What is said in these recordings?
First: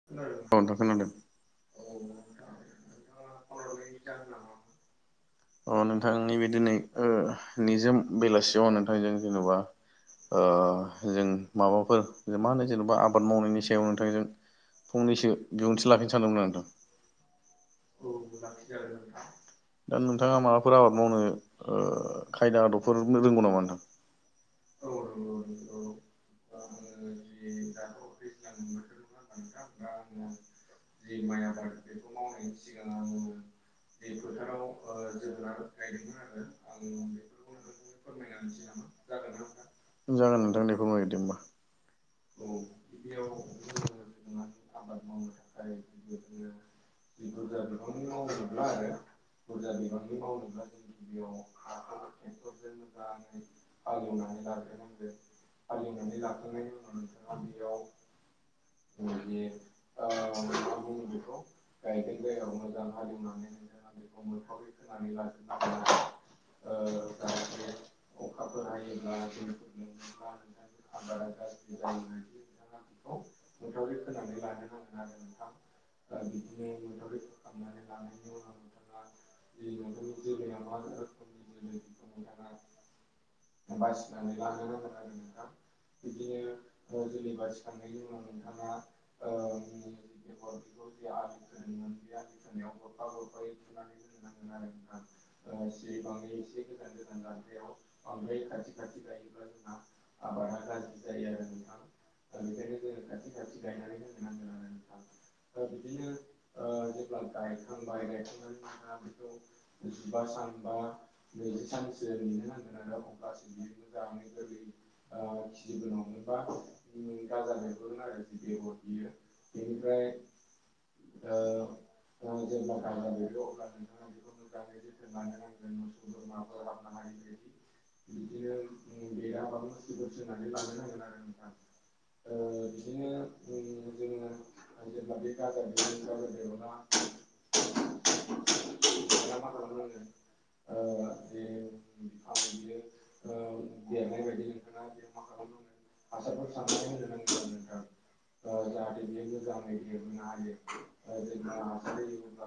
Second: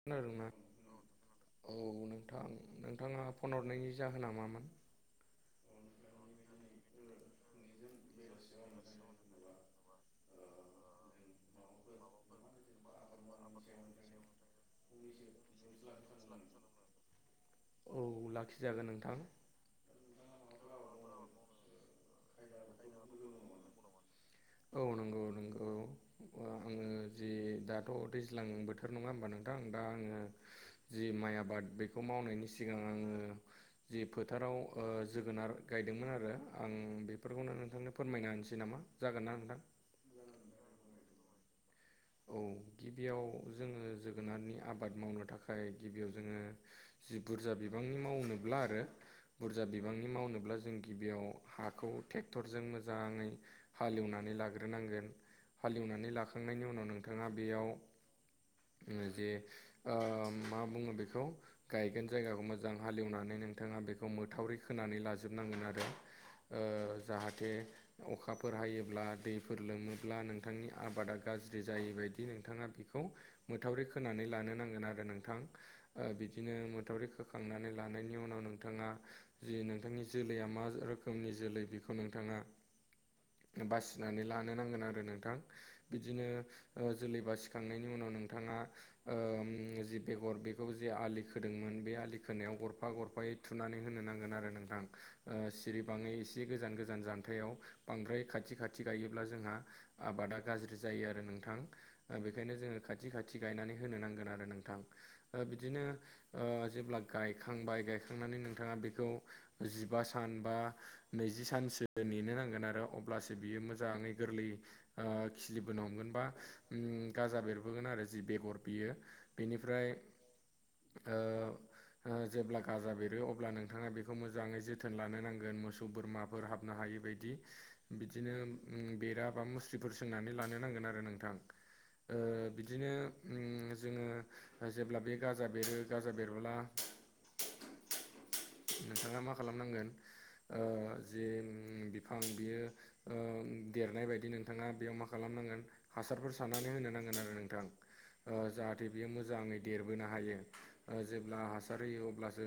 खोनादोंना औ नोंथां खोनादों औ नोंथां नोंथाङा फन हरनायनि जाहोना मामोन अ नोंथांनि बे दिनै निजोम बेलासियाव नोंथांजों जेन'बा जों माबाफोर मा होनो जेनेबा आब आबाद मावनायनि सायाव नोंथांजों फंनैसो बिबुंथि लाफिनो सानदोंमोन नोंथां औ लाखिजागोन नोंथां दा नोंथाङा माबाफोर आबाद मावनो खायदा आदबफोर रोंगौ नामा नोंथां औ नंगौ नंगौ आङो जि दाथ' दैज्लांंबोदों सोर नङा होमबा नोंथां दा आंङो जि माइ आबाद बेखौ मावनायनि सिगां आङो जि फोथाराव जोगोनार गायदोंमोन आरो आं बेफोरखौनो नोंथांनो फोरमायना होनसै नामा जागोन ना नोंथां जागोनोंथांनिखौनो नागिरदों होमबा औ गिबियाव जोंङो जोगोनारनि आबाद मावनो थाखाय गिबियाव जोंङो जि बुरजा बिबांनि मावनोब्ला आरो बुरजा बिबांनि मावनोब्ला जों गिबियाव हाखौ ट्रेक्टरजों मोजांङै हालेवनानै लाग्रोनांगोन हालेवनानै लाखांनायनि उनाव नोंथाङा बेयाव जे मा बुङो बेखौ गायगोन जायगाखौ मोजां हालेवनानै नों नोंथाङा बेखौ मोथावरि खोनानै लाजोबनांगोन आरो जाहाथे अखाफोर हायोब्ला दैफोर लोमोब्ला नोंथांनि आबादा गाज्रि गाज्रि जायै बदि नोंथाङा बेखौ मोथावरै खोनानै लानो नांगोन आरो नोंथां बिदिनो मोथावरि खोखांनानै लानायनि उनाव नोंथाङा जे नोंथांनि जोलैया मा रोखोमनि जोलै बेखौ नोंथाङा बासिनानै लानो नांगोन आरो नोंथां बिदिनो जोलै बासिखांनायनि उनाव नोंथाङा जि बेगर बे खौ जे आलि खोदोंमोन बे आलि खोनायाव गरफा गरफायै थुनानै होनो नांगोन आरो नोंथां ओ सिरिबाङै एसे गोजान गोजान जानथायाव बांद्राय खाथि खाथि गायोब्ला जोंहा आबादा गाज्रि जायो आरो नों थां बेखायनो जोङो खाथि खाथि गायनानै होनो नांगोन आरो नोंथां ओ बिदिनो ओ जेब्ला गायखांबाय गायखांनानै नोंथाङा बेखौ जिबा सान बा नैजि सानसो नेनो नांगोन आरो अब्लासो बियो मोजाङै गोरलै ओ खिलिबोन हगोनबा उम गाजा बेरबोगोन आरो जि बेगर बियो बेनिफ्राय ओ ओ जेब्ला गाजा बेरो अब्ला नोंथाङा बेखौ मोजाङै जोथोन लानो नांगोन मोसौ बोरमाफोर हाबनो हायि बाय दि बिदिनो उम बेरा बा मुस्रिफोर सोंनानै लानो नांगोन आरो नोंथां ओ बिदिनो उम जोङो जेब्ला बे गाजा बेरो गाजा बेरबोला [inaudible] नोंथाङा मा खालामनांगोन ओ जे बिफां बियो ओ देरनाय बायदि नोंथाङा बेयाव मा खालामनांगोन हासारफोर साननानै होनो नांगोन आरो नोंथां ओ जाहाथे बियो मोजाङै देरबोनो हायो जेब्ला हासार होयो अब्लासो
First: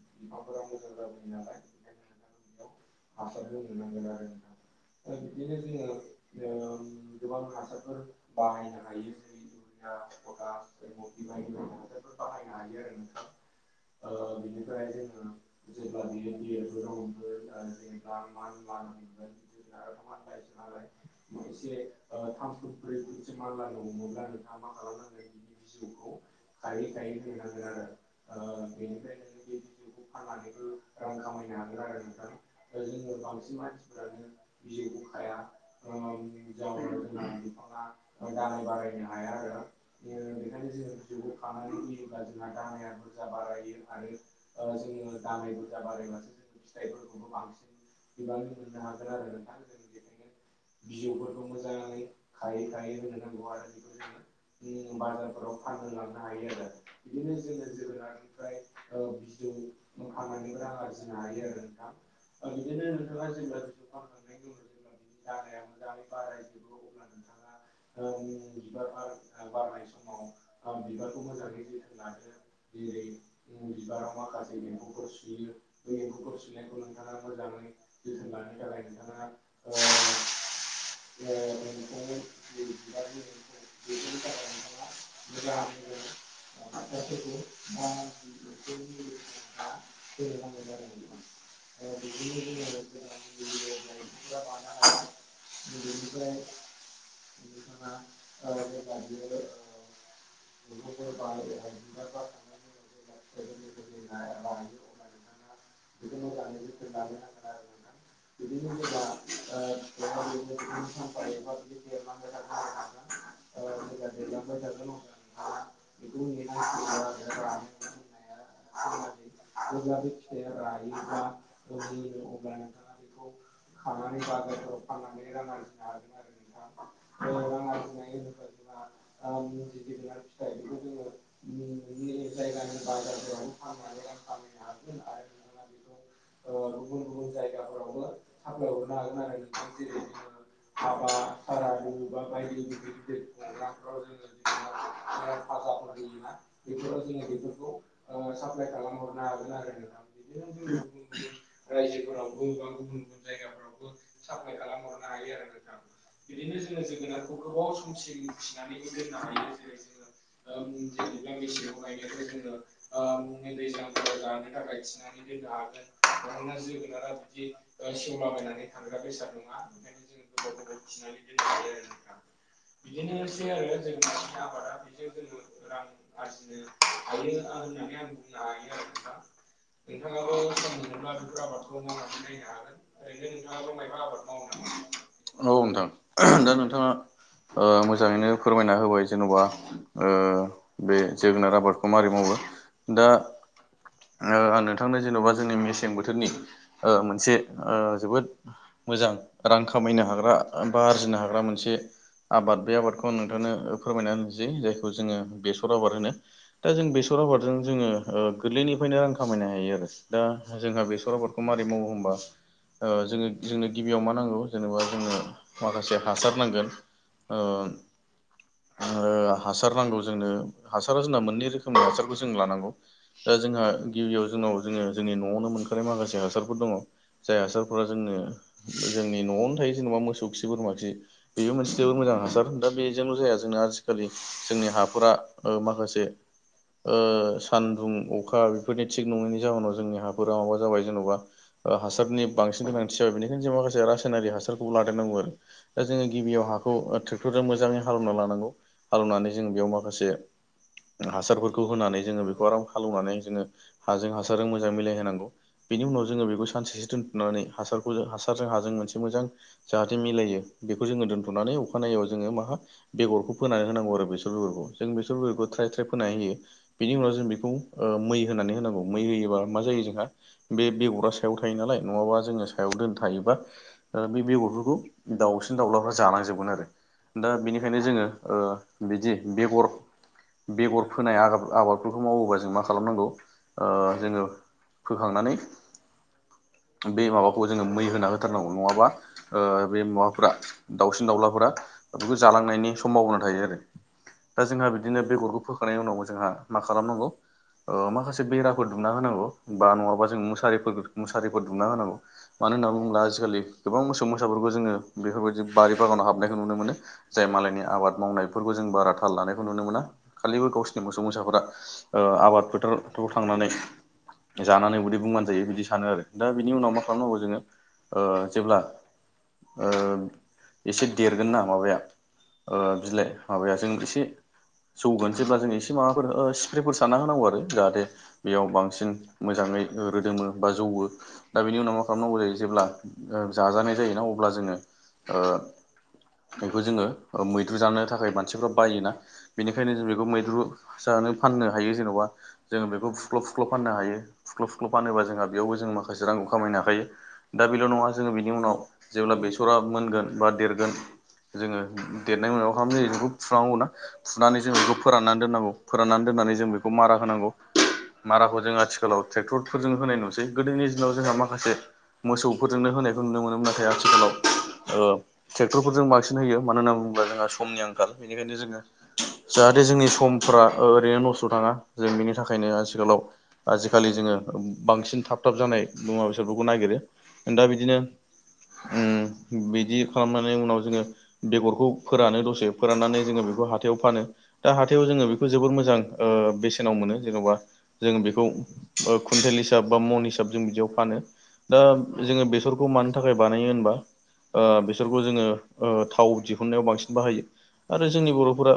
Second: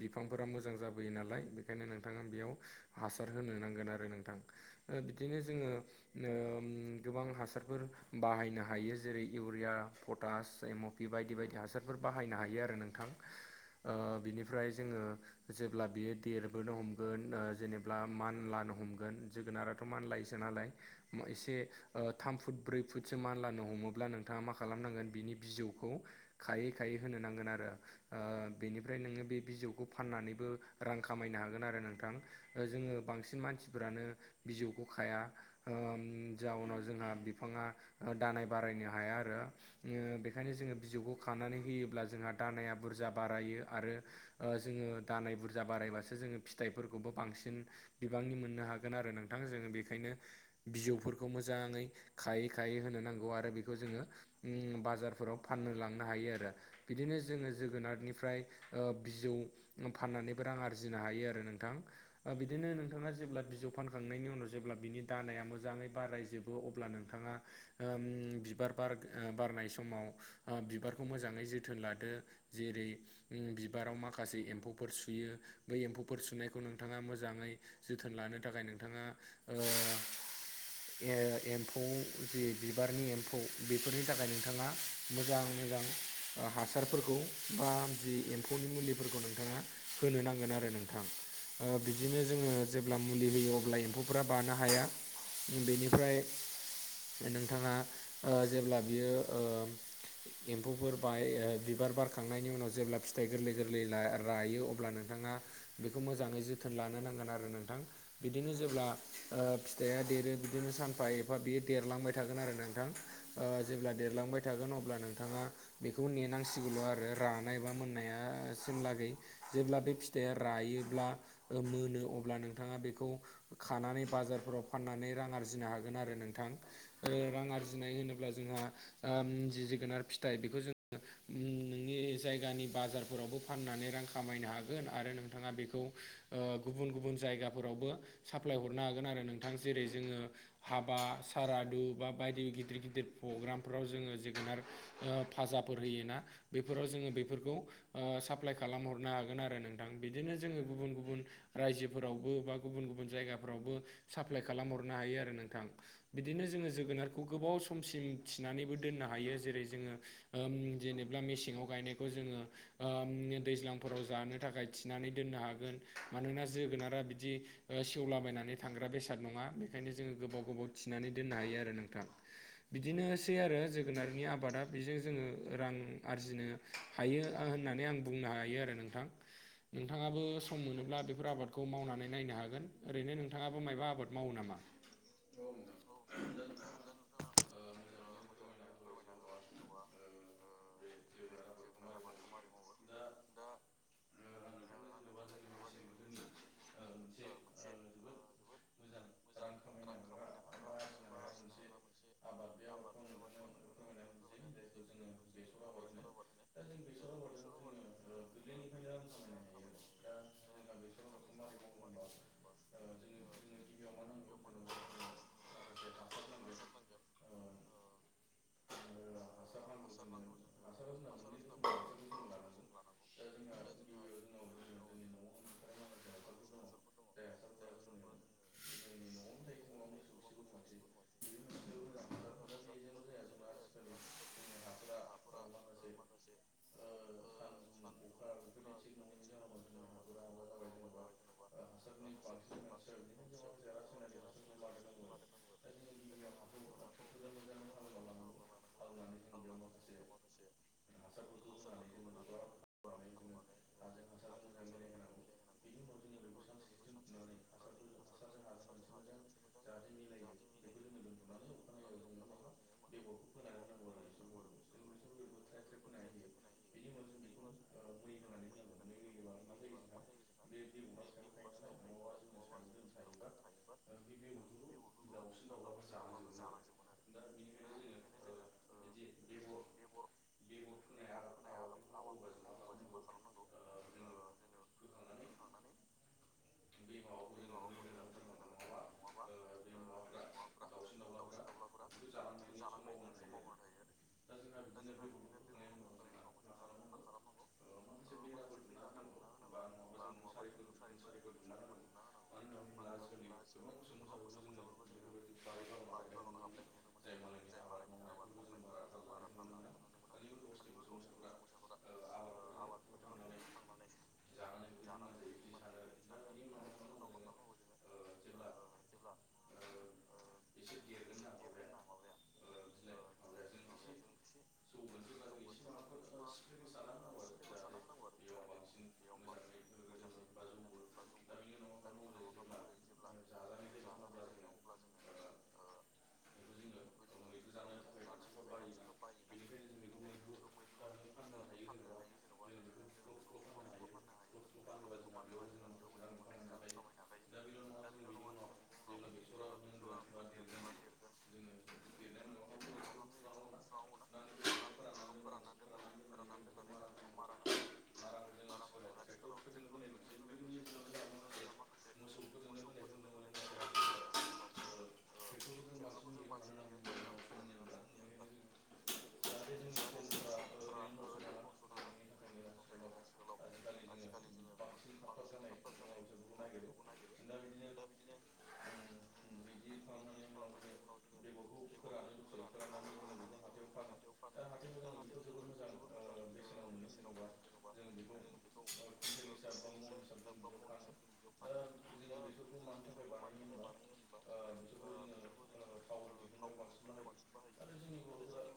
बिफांफोरा मोजां जाबोयो नालाय बेखायनो नोंथाङा बेयाव हासार होनो नांगोन आरो नों नोंथां ओ बिदिनो जोङो ओम गोबां हासार बाहायनो हायो जेरै इउरिया पटास एमअपि बायदि बायदि हासारफोर बाहायनो हायो आरो नोंथां [inaudible] ओ बिनिफ्राय जोंङो जेब्ला बियो देरबोनो हमगोन ओ जेनेबब्ला मानलानो हमगोन जोगोनाराथ मानलायोसो नालाय मा उ एसे थामफु फुटसो मानलानो हमोब्ला नोंथाङा मा खालामनांगोन बिनि बिजौखौ खायै खायै होनो नांगोन आरो ओ बेनिफ्राय नोङो बे बिजौखौ फाननानैबो रां खामायनो हागोन आरो नोंथां, जोङो बांसिन मानसिफोरानो बिजौखौ खाया ओम जाउनाव जोंहा, बिफाङा दानाय बारायनो हाया आरो ओ बेखायनो जोङो बिजौखौ खानानै होयोब्ला जोंहा, दानाया बुरजा बारायो आरो जोङो दानाय बुरजा बारायबासो जोङो फिथाइफोरखौबो बांसिन, बिबांनि मोननो हागोन आरो नोंथां जोङो बेखायनो बिजौफोरखौ मोजांङै खायै खायै होनो नांगौ आरो बेखौ जोङो उम बाजारफोराव फाननो लांनो हायो आरो बिदिनो जोङो जोगोनारनिफ्राय ओ बिजौ फाननानैबो रां आरजिनो हायो आरो नोंथां ओ बिदिनो नोंथाङा जेब्ला बिजौ फानखांनायनि उनाव जेब्ला बिनि दानाया मोजाङै बारायजोबो अब्ला नों आ ओम बिबारखौ बार बारनाय समाव बिबारखौ मोजाङै जोथोन लादो, जेरै उम बिबाराव माखासे एम्फौफोर सुयो बै एम्फौफोर सुनायखौ नोंथाङा मोजाङै, जोथोन लानो थाखाय नोंथाङा ओ ए एम, एम्फौ जि बिबारनि एम्फौ बेफोरनि थाखाय नोंथाङा मोजां मोजां, हासारफोरखौ बा जि एम्फौनि मुलिफोरखौ नोंथाङा होनो नांगोन आरो नोंथां, ओ बिदिनो जोङो जेब्ला, मुलि होयो अब्ला एम्फौफ्रा बानो हाया बेनिफ्राय, [inaudible] नोंथाङा ओ जेब्ला बियो ओ एम्फौफोर बाय बिबार बारखांनायनि उनाव जेब्ला फिथाइ गोरलै गोरलै रायो अब्ला नोंथाङा, बेखौ मोजाङै जोथोन लानो नांगोन आरो नोंथां बिदिनो जेब्ला ओ फिथाइया देरो बिदिनो सानफा ए फा बियो देरलांबाय थागोन आरो नोंथां जेब्ला देरलांबाय थागोन अब्ला नोंथाङा, बेखौ नेनांसिगौल' आरो रानाय बा मोननायासिमलागै जेब्ला बे फि फिथाया रायोब्ला मोनो अब्ला नोंथाङा बेखौ खानानै बाजारफोराव फाननानै रां आरजिनो हागोन आरो नोंथां ओ रां आरजिनाय होनोब्ला जोंहा आम जि जोगोनार फिथाइ बेखौ जोङो उम नोंनि जायगानि बाजारफोरावबो फाननानै रां खामायनो हागोन आरो नोंथाङा बेखौ, गुबुन गुबुन जायगाफोरावबो साप्लाय हरनो हागोन आरो नोंथां जेरै जोङो, हाबा सारादु बा बायदि गिदिर गिदिर प्रग्रामफोराव जोङो जोगोनार, ओ फाजाफोर होयोना बेफोराव जोङो बेफोरखौ साप्लााय खालामहरनो हागोन आरो नों, बिदिनो जोङो गुबुन गुबुन रायजोफोरावबो बा गुबुन गुबुन जायगाफ्रावबो साप्लााय खालाम हरनो हायो आरो नों नोंथां बिदिनो जोङो जोगोनारखौ गोबाव समसिम थिनानैबो दोननो हायो जेरै जोङो, जेनेबा मेसेङाव गायनायखौ जोङो दैज्लांफोराव जानो थाखाय नानै दोननो हागोन मानोना जोगोनारा बिदि, बि सेवलाबायनानै थांग्रा बेसाद नङा बेखायनो जोङो गोबाव, गोबाव थिनानै दोननो हायो आरो नोंथां बिदिनोसै आरो जोगोनारनि आबादा बेजों जोङो रां आरजिनो, हायो होननानै आं बुंनो हायो आरो नोंथां, नोंथाङाबो सम मोनोब्ला बेफोर आबादखौ मावनानै, नायनो हागोन ओरैनो नोंथाङाबो मायबा आबाद मावो नामा? औ नोंथां दा नोंथाङा, ओ मोजाङैनो फोरमायना होबाय जेन'बा ओ, बे जोगोनार आबादखौ मै मावो दा, आं नोंथांनो जेन'बा जोंनि मेसें बोथोरनि मोनसे जोबोद, मोजां रां खामायनो हाग्रा बा आरजिनो हाग्रा मोनसे आबाद बे आबादखौ आं नोंथांनो फोरमायना होनसै जायखौ जोङो बेसर आबाद होनो, दा जों बेसर आबादजों जोङो, ओ गोरलैनिफ्रायनो रां खामायनो हायो आरो दा जोंहा बेसर आबादखौ माबारै मावो होमबा, ओ जोङो जोंनो गिबियाव मा नांगौ जेनेबा जोंनो माखासे हासार नांगोन, ओ ओ हासार नांगौ जोंनो हासारा जोंना मोननै रोखोमनि हासारखौ जों लानांगौ। दा जोंहा गिबियाव जोंनाव जोङो जोंनि न'आवनो मोनखानाय माखासे हासारफोर दङ। जाय हासारफोरा जोंनो जोंनि न'आवनो थायो जेनेबा मोसौ खि बोरमाखि। बेबो मोनसे जोबोर मोजां हासार होन दा बेजोंल' जाया जोंना आजिखालि जोंनि हाफोरा ओ माखासे ओ सान्दुं अखा बेफोरनि थिग नङैनि जाहोनाव जोंनि हाफोरा माबा जाबाय जेन'बा, हासारनि बांसिन गोनांथि जाबाय बेनिखायनो जों माखासे रासायनारि हासारखौबो लादेरनांगौ, दा जोङो गिबियाव हाखौ ट्रेक्टरजों मोजाङै हालेवना लानांगौ, हालेवनानै जोंङ बेयाव माखासे हासारफोरखौ होनानै जोङो बेखौ आराम हालेवनानै जोङो, हाजों हासारजों मोजां मिलाय होनोनांगौ बेनि उनाव जोङो बेखौ सानसेसो दोनथुमनानै हासारखौ हासारजों हाजों मोनसे मोजां जाहाथे मिलायो बेखौ जोङो दोन्थ'नानै अखानायैआव जोङो माहा बेगरखौ फोनानै होनांगौ आरो बेसर बेगरखौ। जों बेसर बेगरखौ ट्राय ट्राय फोनाय होयो बेनि उनाव जों बेखौ ओ मै होनानै होनांगौ मै होयोबा मा जायो जोंहा बे बेगर फ्रा सायाव थायो नालाय नङाबा जोङो सायाव थारो बा ओ बै बेगरफोरखौ दावतों सन दाउलाफ्रा जानलांजोबगोन आरो दा बेनिखायनो जोङो बिदि बेगर बेगर फोनाय आबाद आबादफोरखौ मावोबा जों मा खालामनांगौ जोङो फोखांनानै बे माबाखौ जोङो मै होना होथारनांगौ नङाबा बे माबाफोरा दाउसिन दाउलाफोरा बेखौ जालांनायनि सम्भाबना थायो आरो। दा जोंहा बिदिनो बेगरखौ फोखांनायनि उनाव जोंहा मा खालामनांगौ ओ माखासे बेराफोर दुमना होनांगौ बा नङाबा जों मुसारिफोरखौ मुसारिफोर दुंना होनांगौ मानो होननानै बुङोब्ला आजिखालि गोबां मोसौ मोसाफोरखौ जोङो बेफोरबायदि बारि बागानाव हाबनायखौ नुनो मोनो जाय मालायनि आबाद मावनाय फोरफोरखौ जों बारा थाल लानायखौ नुनो मोना खालिबो गावसोरनि मोसौ मोसाफोरा ओ आबाद फोथारफ्राव थांनानै जानानै बिदै बुंनानै जायो बिदि सानो आरो। दा बिनि उनाव मा खालामनांगौ जोङो ओ जेब्ला ओ एसे देरगोन ना माबाया ओ बिलाइ माबाया जों एसे जौगोन जेब्ला जों एसे माबाफोर स्प्रेफोर सारना होनांगौ आरो जाहाथे बेयाव बांसिन मोजाङै रोदोमो। बा जौवो दा बेनि उनाव मा खालामनांगौ जायो जेब्ला ओ जाजानाय जायोना अब्ला जोङो ओ बेखौ जोङो मैद्रु जानो थाखाय मानसिफ्रा बायोना बेनिखायनो जों बेखौ मैद्रु जानो फाननो हायो जेन'बा जों बेखौ फु ख्ल' फुख्ल' फाननो हायो फुख्ल' फुख्ल' फानोबा जोंहा बेयावबो जों माखासे रांखौ खामायनो हाखायो। दा बेल' नङा जोङो बिनि उनाव जेब्ला बेसरा मोनगोन बा देरगोन जोङो देरनाय मोनाया खालाम जायो बेखौ फुनांगौ ना फुनानै जों बेखौ फोराननानै दोननांगौ फोराननानै दोननानै जों बेखौ मारा होनांगौ। माराखौ जों आथिखालाव ट्रेक्टरफोरजों होनाय नुसै गोदोनि दिनाव जोंहा माखासे मोसौफोरजोंनो होनायखौ नुनो मोनोमोन नाथाय आथिखालाव ओ ट्रेक्टरफोरजों बांसिन होयो मानो होनना बुङोब्ला जोंहा समनि आंखाल बेनिखायनो जोङो जाहाथे जोंनि समफ्रा ओरैनो नस्थ' थाङा जों बेनि थाखायनो आथिखालाव आजिखालि जोङो बांसिन थाब थाब जानाय मुङा बेसोरफोरखौ नागिरो दा बिदिनो ओम बिदि खालामनानै उनाव जोङो बेगरखौ फोरानो दसे फोराननानै जोङो बेखौ हाथायाव फानो। दा हाथायाव जोङो बेखौ जोबोर ओ मोजां ओ बेसेनाव मोनो जेन'बा। जोङो बेखौ कुइन्टेल हिसाब बा मन हिसाब जों बिदियाव फानो। दा जोङो बेसरखौ मानि थाखाय बानायो होनबा ओ बिसोरखौ जोङो ओ थाव दिहुननायाव बांसिन बाहायो। आरो जोंनि बर'फोरा,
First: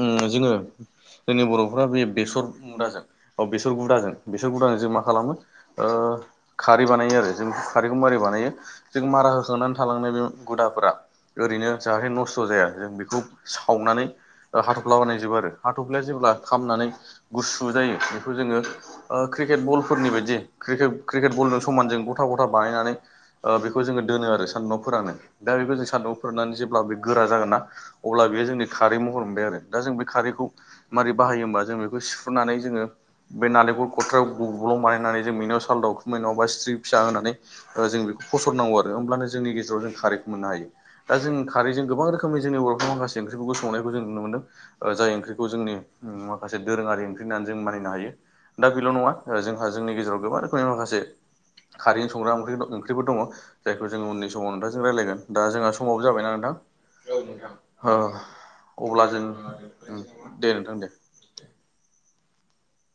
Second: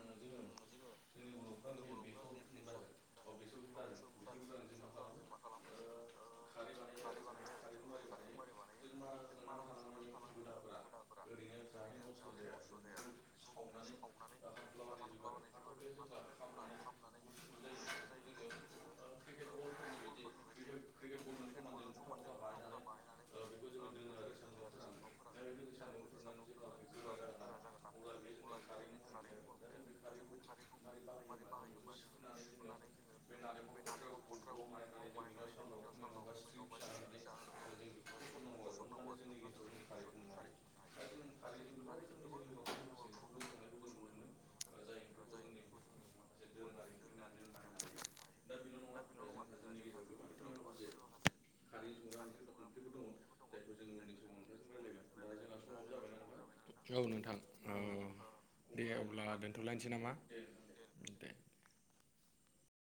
ओ जोङो जोंनि बर'फ्रा बे बेसर मुदाजों अ बेसर गुदाजों बेसर गुदाजों जों मा खालामो खारै बानायो आरो जों खारैखौ मारै बानायो जों मारा होखांनानै थालांनाय बे गुदाफोरा ओरैनो जाहाथे नस्थ' जाया जों बेखौ सावनानै हाथफ्ला बानायजोबो आरो हाथ'फ्लाया जेब्ला खामनानै गुसु जायो बेखौ जोङो क्रिकेट बल फोरनि बायदि क्रिकेट क्रिकेट बलजों समानजों गथा गथा बानायनानै ओ बेखौ जोङो दोनो आरो सान्दुंआव फोरानो दा बेखौ जों सान्दुंआव फोराननानै जेब्ला बे गोरा जागोन ना अब्ला बेयो जोंनि खारै महर मोनबाय आरो दा जों बे खारैखौ मारै बाहायो होमबा जों बेखौ सिफ्रुनानै जोङो बे नालेंखर खथायाव गु गब्लं बानायनानै जों मिनाव साल दावखुमै नबा सिथ्रि फिसा होनानै जों बेखौ फसरनांगौ आरो होमब्लानो जोंनि गेजेराव जों खारेखौ मोननो हायो। दा जों खारैजों गोबां रोखोमनि जोंनि बरफोरनाव माखासे ओंख्रिफोरखौ संनायखौ जों नुनो मोनदों। ओ जाय ओंख्रिखौ जोंनि माखासे दोरोङारि ओंख्रि होननानै जों मानिनो हायो। दा बेल' नङा [unintelligible] जोंहा जोंनि गेजेराव गोबां रोखोमनि माखासे खारैजों संग्रा ओंख्रि ओंख्रिफोरबो दङ। जायखौ जोङो उननि समाव नोंथांजों रायलायगोन दा जोंहा समावबो जाबायना नोंथां? औ ओ नोंथां औ दे ओ अब्ला जों, दोनथ'लायनोसै नामा दे नोंथां दे।